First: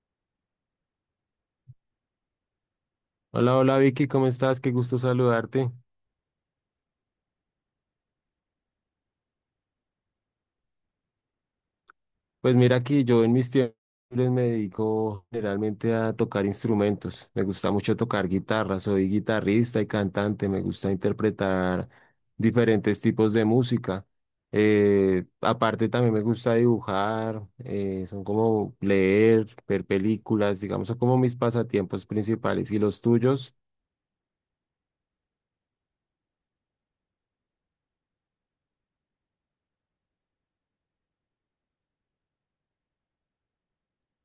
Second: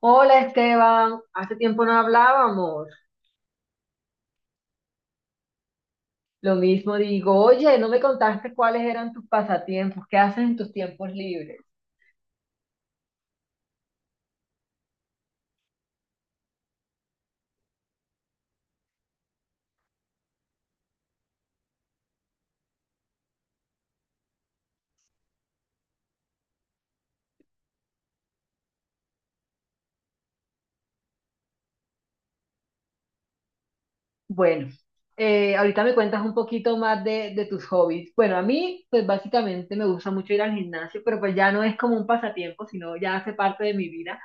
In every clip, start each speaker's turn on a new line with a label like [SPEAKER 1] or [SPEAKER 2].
[SPEAKER 1] Hola Esteban, hace tiempo no hablábamos.
[SPEAKER 2] Hola, Vicky, ¿cómo estás? Qué gusto saludarte.
[SPEAKER 1] Lo mismo digo, oye, no me contaste cuáles eran tus pasatiempos, qué haces en tus tiempos libres.
[SPEAKER 2] Pues mira que yo en mis tiempos libres me dedico generalmente a tocar instrumentos. Me gusta mucho tocar guitarra, soy guitarrista y cantante, me gusta interpretar diferentes tipos de música. Aparte también me gusta dibujar, son como leer, ver películas, digamos, son como mis pasatiempos principales. ¿Y los tuyos?
[SPEAKER 1] Bueno, ahorita me cuentas un poquito más de tus hobbies. Bueno, a mí, pues básicamente me gusta mucho ir al gimnasio, pero pues ya no es como un pasatiempo, sino ya hace parte de mi vida.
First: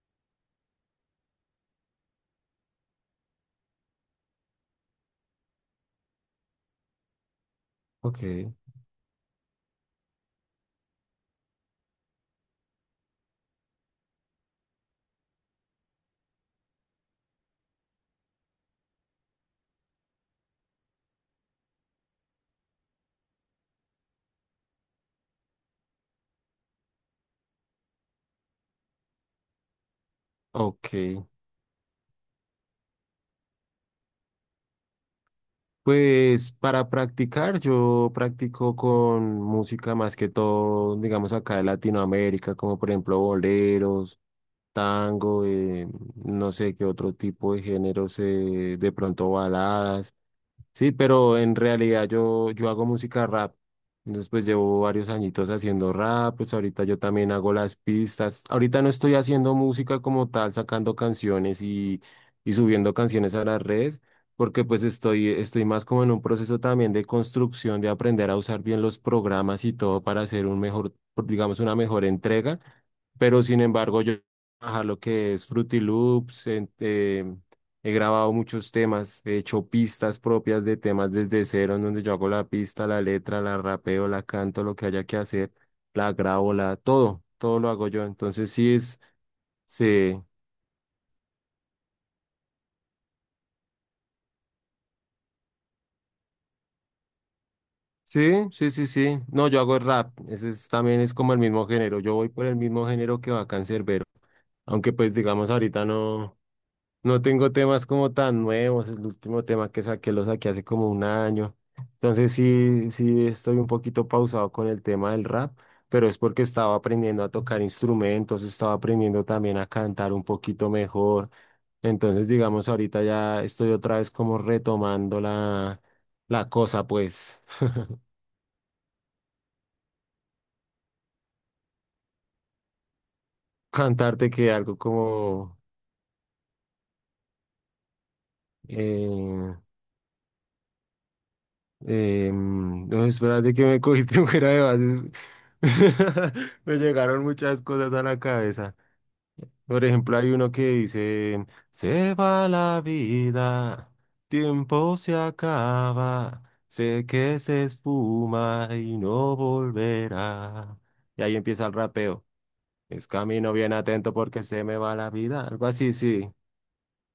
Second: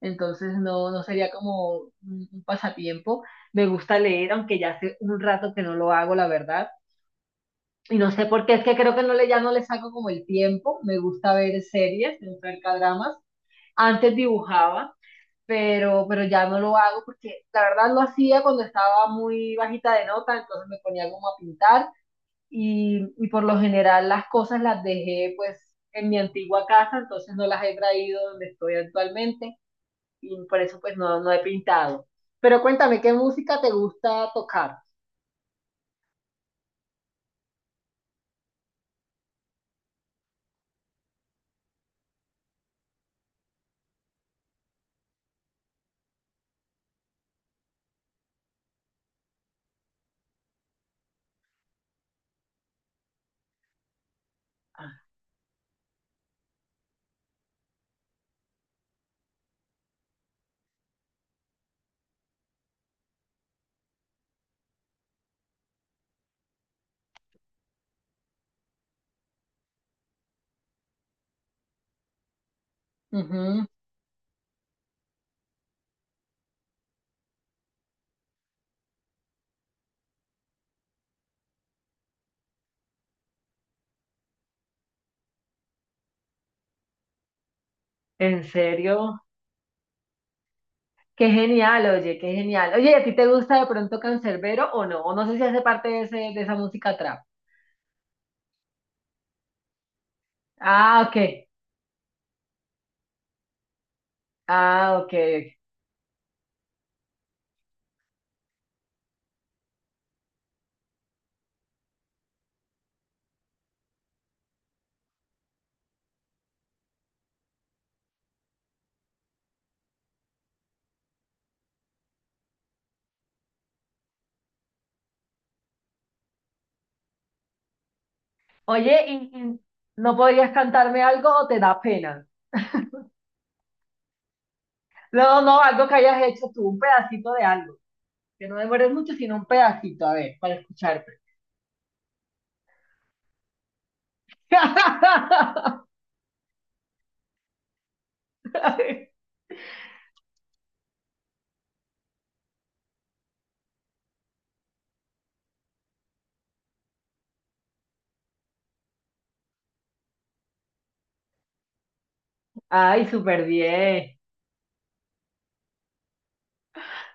[SPEAKER 1] Entonces no, no sería como un pasatiempo. Me gusta leer, aunque ya hace un rato que no lo hago, la verdad. Y no
[SPEAKER 2] Ok,
[SPEAKER 1] sé por qué, es que creo que no le, ya no le saco como el tiempo. Me gusta ver series, me gusta ver dramas. Antes dibujaba, pero ya no lo hago porque la verdad lo hacía cuando estaba muy bajita de nota, entonces me ponía como a pintar y por lo general las cosas las dejé pues en mi antigua casa, entonces no las he traído donde estoy actualmente y por eso pues no,
[SPEAKER 2] ok.
[SPEAKER 1] no he pintado. Pero cuéntame, ¿qué música te gusta tocar?
[SPEAKER 2] Pues para practicar, yo practico con música más que todo, digamos acá de Latinoamérica, como por ejemplo boleros, tango, no sé qué otro tipo de géneros, de pronto baladas. Sí, pero en realidad yo hago música rap. Entonces, pues llevo
[SPEAKER 1] Ah,
[SPEAKER 2] varios añitos haciendo rap, pues ahorita yo también hago las pistas. Ahorita no estoy haciendo música como tal, sacando canciones y subiendo canciones a las redes, porque pues estoy más como en un proceso también de construcción, de aprender a usar bien los programas y todo para hacer un mejor, digamos, una mejor entrega. Pero sin
[SPEAKER 1] ujú.
[SPEAKER 2] embargo, yo trabajar lo que es Fruity Loops, he grabado muchos temas, he hecho pistas propias de temas desde cero, en donde yo hago la pista, la letra, la rapeo, la canto, lo que haya que hacer, la grabo, la, todo, todo lo hago yo.
[SPEAKER 1] ¿En
[SPEAKER 2] Entonces sí es,
[SPEAKER 1] serio?
[SPEAKER 2] sí,
[SPEAKER 1] Qué genial. Oye, ¿y a ti te gusta de pronto Canserbero o no? O no sé si hace parte de, ese, de esa música trap.
[SPEAKER 2] sí, sí, sí, sí. No, yo hago rap, ese es, también
[SPEAKER 1] Ah,
[SPEAKER 2] es
[SPEAKER 1] ok.
[SPEAKER 2] como el mismo género, yo voy por el mismo género que Bacán Cerbero, aunque
[SPEAKER 1] Ah, ok.
[SPEAKER 2] pues digamos
[SPEAKER 1] Ok.
[SPEAKER 2] ahorita no. No tengo temas como tan nuevos. El último tema que saqué lo saqué hace como un año. Entonces sí, sí estoy un poquito pausado con el tema del rap, pero es porque estaba aprendiendo a tocar instrumentos, estaba aprendiendo también a cantar un poquito mejor. Entonces, digamos, ahorita ya estoy otra vez como retomando la, la cosa, pues,
[SPEAKER 1] Oye, ¿y no podrías cantarme algo o te da pena?
[SPEAKER 2] cantarte que algo
[SPEAKER 1] No,
[SPEAKER 2] como,
[SPEAKER 1] no, algo que hayas hecho tú, un pedacito de algo. Que no demores mucho, sino un
[SPEAKER 2] eh,
[SPEAKER 1] pedacito, a ver, para escucharte.
[SPEAKER 2] No, espérate que me cogiste fuera de base. Me llegaron muchas cosas a la cabeza. Por ejemplo, hay uno que dice, se va la vida, tiempo se acaba, sé que se espuma y no volverá. Y ahí empieza el rapeo. Es
[SPEAKER 1] Ay, súper
[SPEAKER 2] camino bien atento
[SPEAKER 1] bien.
[SPEAKER 2] porque se me va la vida. Algo así, sí.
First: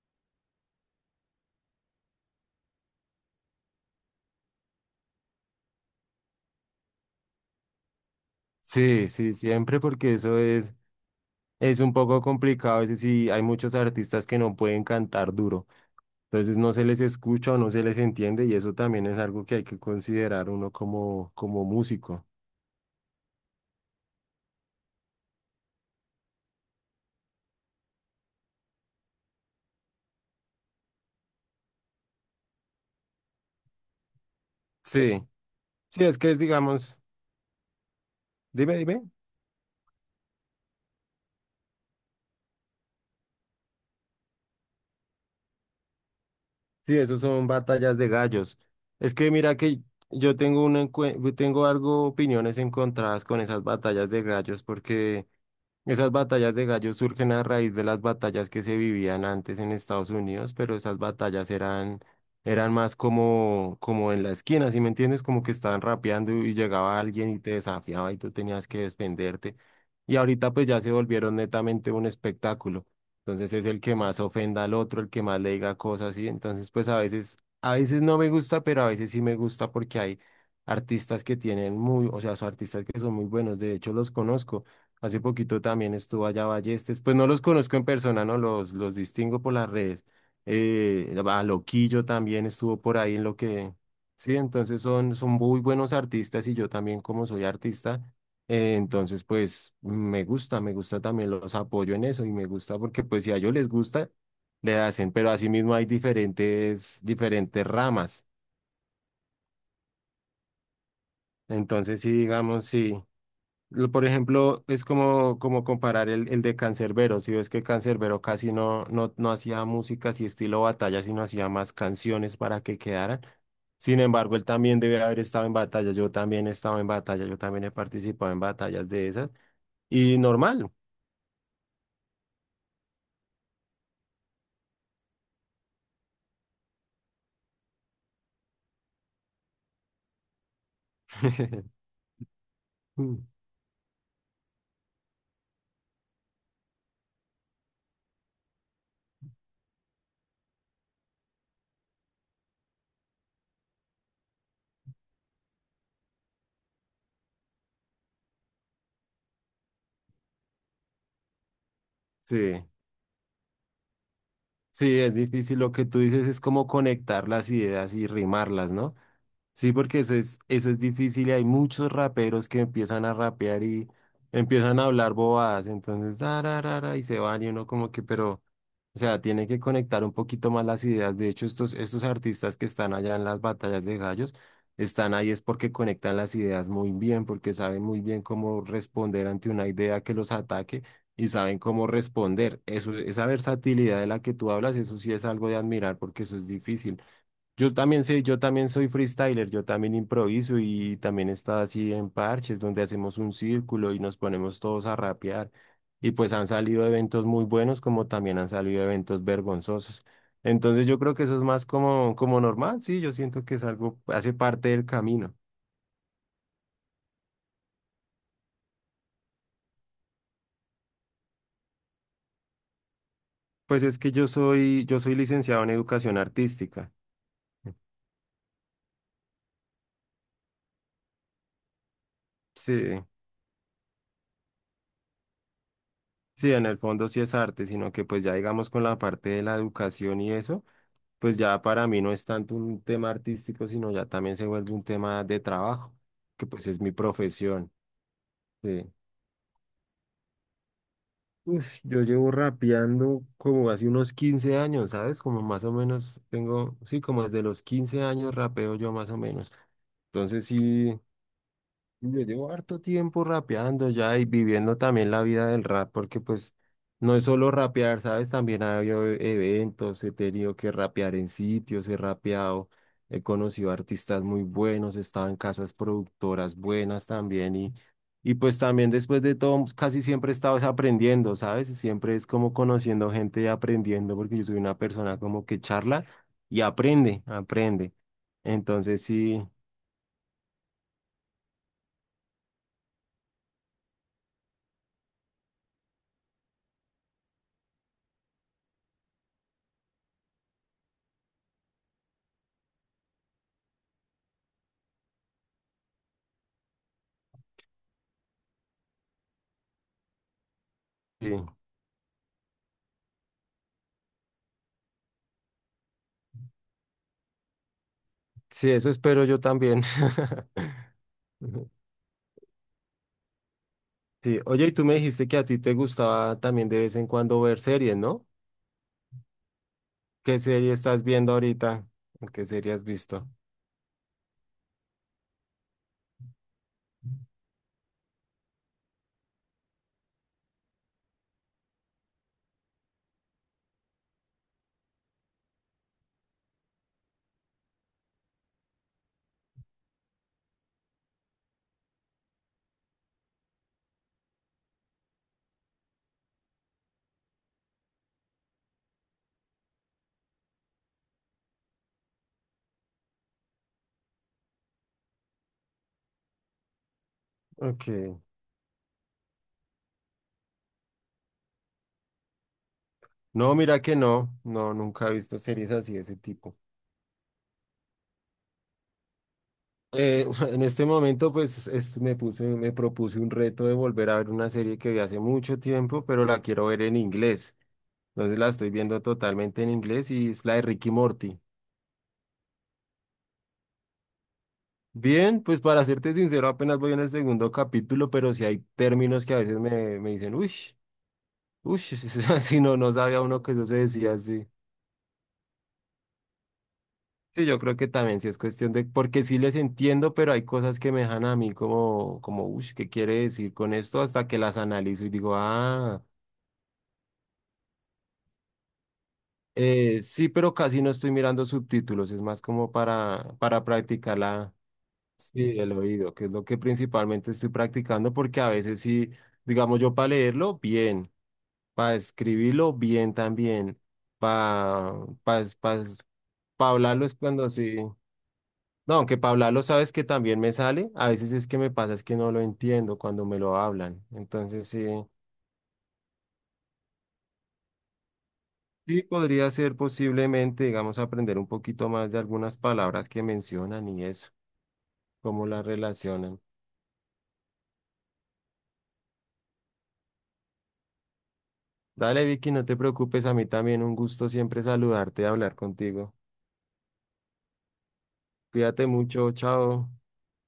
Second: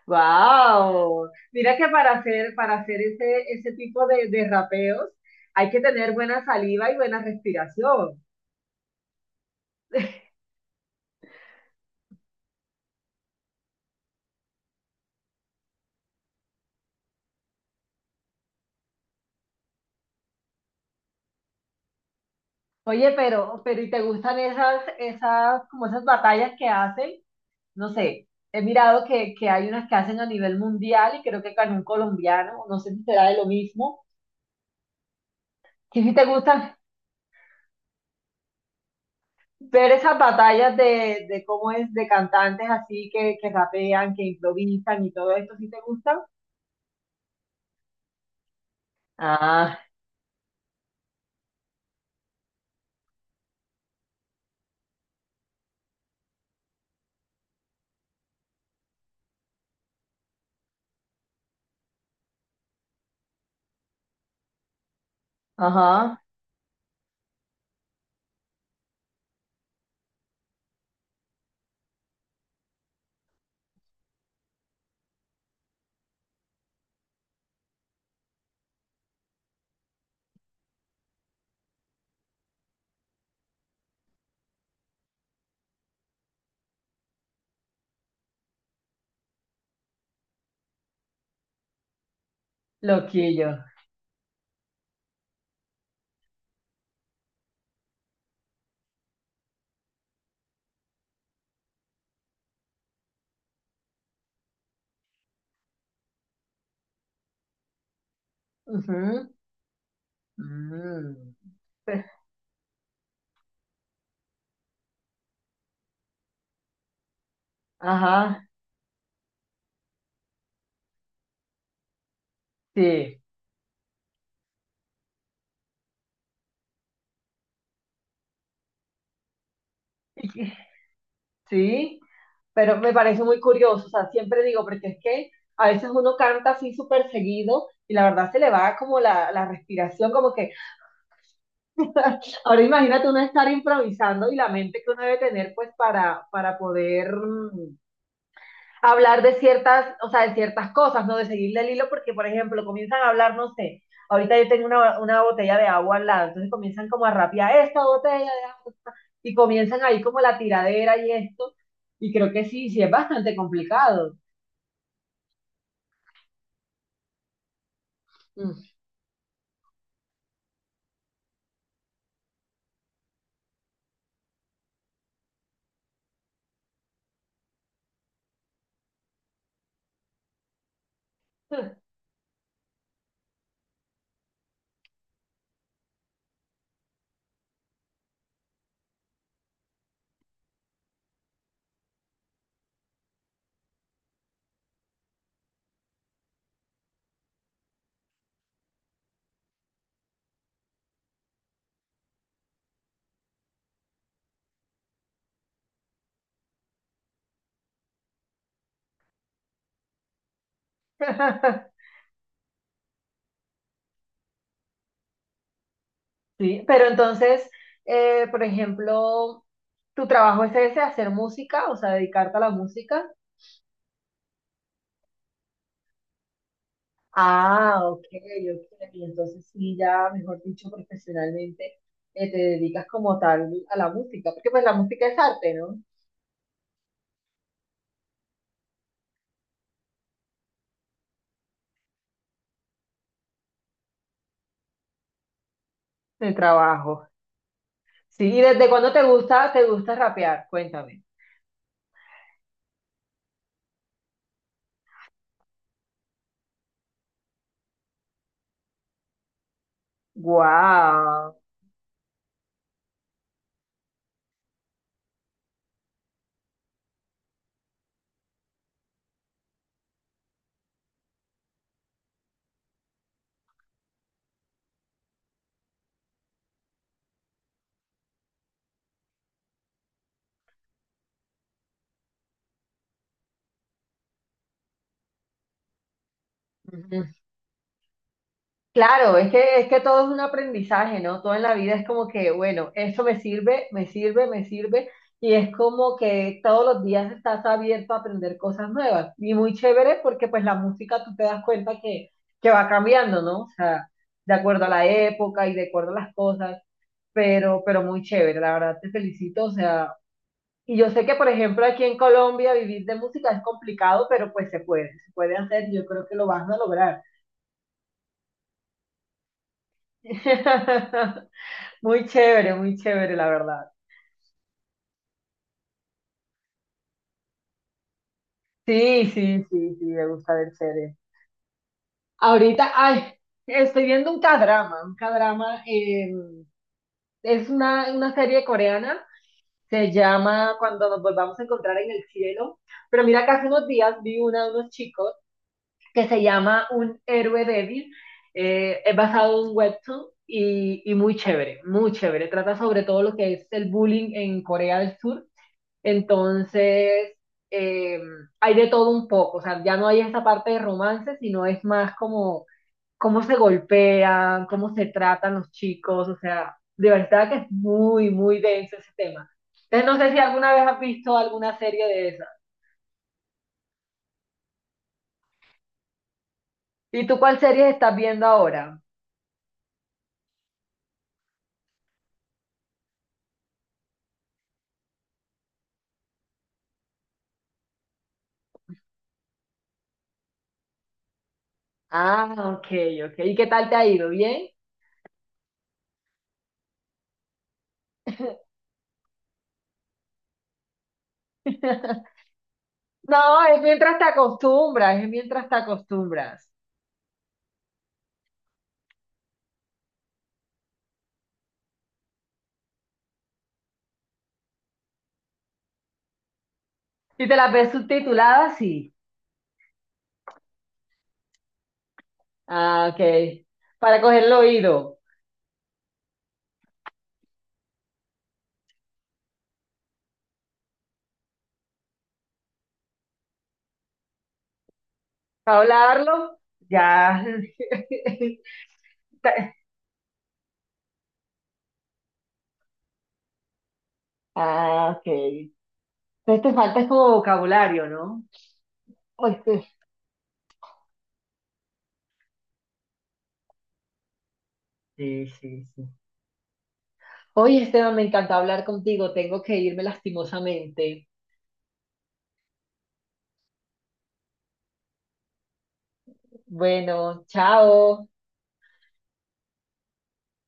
[SPEAKER 1] Wow, mira que para hacer ese tipo de rapeos hay que tener buena saliva y buena respiración.
[SPEAKER 2] Sí, sí, siempre porque eso es... Es un poco complicado, a veces sí hay muchos artistas que no pueden cantar duro, entonces no se les escucha o no se les entiende y eso también es algo que hay que considerar uno como, como músico.
[SPEAKER 1] Oye, pero ¿y te gustan como esas batallas que hacen? No sé, he mirado que hay unas que hacen a nivel mundial y creo que con un colombiano, no sé si será de lo mismo.
[SPEAKER 2] Sí,
[SPEAKER 1] ¿Y
[SPEAKER 2] sí,
[SPEAKER 1] si
[SPEAKER 2] es
[SPEAKER 1] te
[SPEAKER 2] que es,
[SPEAKER 1] gustan
[SPEAKER 2] digamos, dime, dime,
[SPEAKER 1] ver esas batallas de cómo es, de cantantes así que rapean, que improvisan y todo esto? ¿Sí te gustan?
[SPEAKER 2] sí, eso son batallas de gallos. Es que mira que
[SPEAKER 1] Ah,
[SPEAKER 2] yo tengo, tengo algo, opiniones encontradas con esas batallas de gallos porque... Esas batallas de gallos surgen a raíz de las batallas que se vivían antes en Estados Unidos, pero esas batallas eran, eran más como, como en la esquina, ¿sí me entiendes? Como que estaban
[SPEAKER 1] ajá,
[SPEAKER 2] rapeando y llegaba alguien y te desafiaba y tú tenías que defenderte. Y ahorita pues ya se volvieron netamente un espectáculo. Entonces es el que más ofenda al otro, el que más le diga cosas y entonces pues a veces no me gusta, pero a veces sí me gusta porque hay artistas que tienen muy, o sea, son artistas que son muy buenos, de hecho los conozco. Hace poquito también estuvo allá Ballestes. Pues no los conozco en persona, ¿no? Los distingo por las redes. A Loquillo también estuvo por ahí en lo
[SPEAKER 1] loquillo.
[SPEAKER 2] que... Sí, entonces son, son muy buenos artistas y yo también como soy artista, entonces pues me gusta también, los apoyo en eso y me gusta porque pues si a ellos les gusta, le hacen, pero asimismo hay diferentes, diferentes ramas.
[SPEAKER 1] Ujú. Mm.
[SPEAKER 2] Entonces
[SPEAKER 1] Pe-
[SPEAKER 2] sí, digamos, sí. Lo- Por ejemplo, es como, como comparar el de Cancerbero. Si ves que Cancerbero
[SPEAKER 1] Ajá,
[SPEAKER 2] casi no, no, no hacía música así estilo batalla, sino hacía más canciones para que
[SPEAKER 1] sí.
[SPEAKER 2] quedaran. Sin embargo, él también debe haber estado en batalla. Yo también he estado en batalla. Yo también he participado en batallas de esas. Y
[SPEAKER 1] Y que-
[SPEAKER 2] normal.
[SPEAKER 1] Sí, pero me parece muy curioso, o sea, siempre digo, porque es que a veces uno canta así súper seguido y la verdad se le va como la respiración, como que ahora imagínate uno
[SPEAKER 2] Mm.
[SPEAKER 1] estar improvisando y la mente que uno debe tener pues para poder hablar de ciertas, o sea, de ciertas cosas, ¿no? De seguirle el hilo, porque por ejemplo comienzan a hablar, no sé, ahorita yo tengo una botella de agua al lado, entonces comienzan como a rapear esta botella de agua y comienzan ahí como la tiradera y esto, y creo que
[SPEAKER 2] Sí,
[SPEAKER 1] sí, sí es bastante complicado.
[SPEAKER 2] sí, es difícil. Lo que tú dices es como conectar las ideas y
[SPEAKER 1] Mm.
[SPEAKER 2] rimarlas, ¿no? Sí, porque eso es difícil y hay muchos raperos que empiezan a rapear y empiezan a hablar bobadas, entonces da, ra, ra, y se van y uno como que, pero, o sea, tiene que conectar un poquito más las ideas. De hecho, estos artistas que están allá en las batallas de gallos, están ahí es porque conectan las ideas muy bien, porque saben muy bien cómo responder ante una idea que los ataque y saben cómo responder. Eso, esa versatilidad de la que tú hablas, eso sí es algo de admirar porque eso es difícil. Yo también sé, yo también soy freestyler, yo también improviso y también está así en parches donde hacemos un círculo y nos ponemos todos a rapear. Y pues han salido eventos muy buenos como también han salido eventos vergonzosos. Entonces yo creo que eso es más como, como normal, sí, yo siento que es algo, hace parte del camino.
[SPEAKER 1] Sí, pero entonces, por ejemplo, tu trabajo es ese, hacer música, o sea, dedicarte a la música.
[SPEAKER 2] Pues es que yo soy licenciado en educación artística.
[SPEAKER 1] Ah, ok, ok. Y entonces sí, ya, mejor dicho, profesionalmente, te dedicas
[SPEAKER 2] Sí,
[SPEAKER 1] como tal a la música, porque pues la música es arte, ¿no?
[SPEAKER 2] sí, en el fondo sí es arte, sino que pues ya digamos con la parte de la educación y eso. Pues ya para mí no es tanto un tema artístico, sino ya también se vuelve un tema de trabajo,
[SPEAKER 1] El
[SPEAKER 2] que pues es mi
[SPEAKER 1] trabajo.
[SPEAKER 2] profesión.
[SPEAKER 1] Sí, ¿y desde
[SPEAKER 2] Sí.
[SPEAKER 1] cuándo te gusta rapear? Cuéntame.
[SPEAKER 2] Uf, yo llevo rapeando como hace unos 15 años, ¿sabes? Como más o menos tengo, sí, como desde los 15 años rapeo yo más o menos. Entonces sí.
[SPEAKER 1] Guau.
[SPEAKER 2] Yo llevo harto tiempo rapeando ya y viviendo también la vida del rap, porque pues no es solo rapear, ¿sabes? También ha habido eventos, he tenido que rapear en sitios, he rapeado, he conocido artistas muy buenos, he estado en casas productoras buenas también y pues también después de todo casi siempre he estado es aprendiendo, ¿sabes? Siempre es como conociendo gente y aprendiendo, porque yo soy una persona como que charla y aprende, aprende. Entonces
[SPEAKER 1] Claro,
[SPEAKER 2] sí.
[SPEAKER 1] es que todo es un aprendizaje, ¿no? Todo en la vida es como que, bueno, esto me sirve, me sirve, me sirve, y es como que todos los días estás abierto a aprender cosas nuevas. Y muy chévere porque pues la música tú te das cuenta que va cambiando, ¿no? O sea, de acuerdo a la época y de acuerdo a las cosas, pero muy chévere, la verdad te felicito, o sea, y yo sé que por
[SPEAKER 2] Sí.
[SPEAKER 1] ejemplo aquí en Colombia vivir de música es complicado, pero pues se puede hacer, yo creo que lo vas a lograr.
[SPEAKER 2] Sí, eso espero yo también. Ujú.
[SPEAKER 1] Muy chévere, la verdad.
[SPEAKER 2] Sí, oye, y tú me dijiste que a ti te gustaba también de vez en cuando ver series, ¿no?
[SPEAKER 1] Sí, sí, sí, sí, me gusta
[SPEAKER 2] ¿Qué
[SPEAKER 1] ver
[SPEAKER 2] serie
[SPEAKER 1] series.
[SPEAKER 2] estás viendo ahorita? ¿O ¿Qué
[SPEAKER 1] Ahorita,
[SPEAKER 2] serie has
[SPEAKER 1] ay,
[SPEAKER 2] visto?
[SPEAKER 1] estoy viendo un K-drama, es una serie coreana, se llama Cuando nos volvamos a encontrar en el cielo, pero mira que hace unos días vi una de unos chicos que se llama Un héroe débil, es basado en un webtoon y muy chévere, trata sobre todo lo que es el bullying en Corea del Sur. Entonces, eh, hay de todo un poco, o sea, ya no hay esa parte de romance, sino es más como cómo se golpean, cómo se tratan los chicos, o sea, de verdad que es muy,
[SPEAKER 2] Ok.
[SPEAKER 1] muy denso ese tema. Entonces, no sé si alguna vez has visto alguna serie de esas.
[SPEAKER 2] No, mira que no, no, nunca he visto series así de ese tipo.
[SPEAKER 1] ¿Y tú cuál serie estás viendo ahora?
[SPEAKER 2] En este momento, pues es- me puse, me propuse un reto de volver a ver una serie que vi hace mucho tiempo, pero la quiero ver en inglés. Entonces la estoy viendo totalmente en inglés y es la de Ricky Morty.
[SPEAKER 1] Ah, ok, ok. ¿Y qué tal te ha ido? ¿Bien?
[SPEAKER 2] Bien, pues para serte sincero, apenas voy en el segundo capítulo, pero sí hay términos que a veces me, me dicen, uy, uy, si no, no sabía
[SPEAKER 1] No,
[SPEAKER 2] uno que
[SPEAKER 1] es
[SPEAKER 2] eso se
[SPEAKER 1] mientras te
[SPEAKER 2] decía así.
[SPEAKER 1] acostumbras, es mientras te acostumbras.
[SPEAKER 2] Sí, yo creo que también sí es cuestión de, porque sí les entiendo, pero hay cosas que me dejan a mí como, como, uy, ¿qué quiere decir con esto? Hasta que las analizo y digo, ah,
[SPEAKER 1] Si te las ves subtituladas, sí.
[SPEAKER 2] sí, pero casi no estoy mirando subtítulos, es más como
[SPEAKER 1] Ah, ok.
[SPEAKER 2] para
[SPEAKER 1] Para
[SPEAKER 2] practicar
[SPEAKER 1] coger el
[SPEAKER 2] la,
[SPEAKER 1] oído.
[SPEAKER 2] sí, el oído, que es lo que principalmente estoy practicando, porque a veces sí, digamos yo para leerlo, bien. Para escribirlo bien también, para pa, pa, es-
[SPEAKER 1] Para
[SPEAKER 2] pa
[SPEAKER 1] hablarlo,
[SPEAKER 2] pa hablarlo es
[SPEAKER 1] ya.
[SPEAKER 2] cuando sí. No, aunque para hablarlo sabes que también me sale, a veces es que me pasa es que no lo entiendo cuando me lo hablan. Entonces sí,
[SPEAKER 1] Ah, ok. Entonces te falta es como vocabulario, ¿no?
[SPEAKER 2] sí
[SPEAKER 1] Oye,
[SPEAKER 2] podría
[SPEAKER 1] sí,
[SPEAKER 2] ser posiblemente, digamos, aprender un poquito más de algunas palabras que mencionan y eso,
[SPEAKER 1] sí,
[SPEAKER 2] cómo las
[SPEAKER 1] sí. Sí.
[SPEAKER 2] relacionan.
[SPEAKER 1] Oye, Esteban, me encantó hablar contigo. Tengo que irme lastimosamente.
[SPEAKER 2] Dale, Vicky, no te preocupes, a mí también un gusto siempre saludarte y hablar contigo.
[SPEAKER 1] Bueno, chao.
[SPEAKER 2] Cuídate mucho, chao.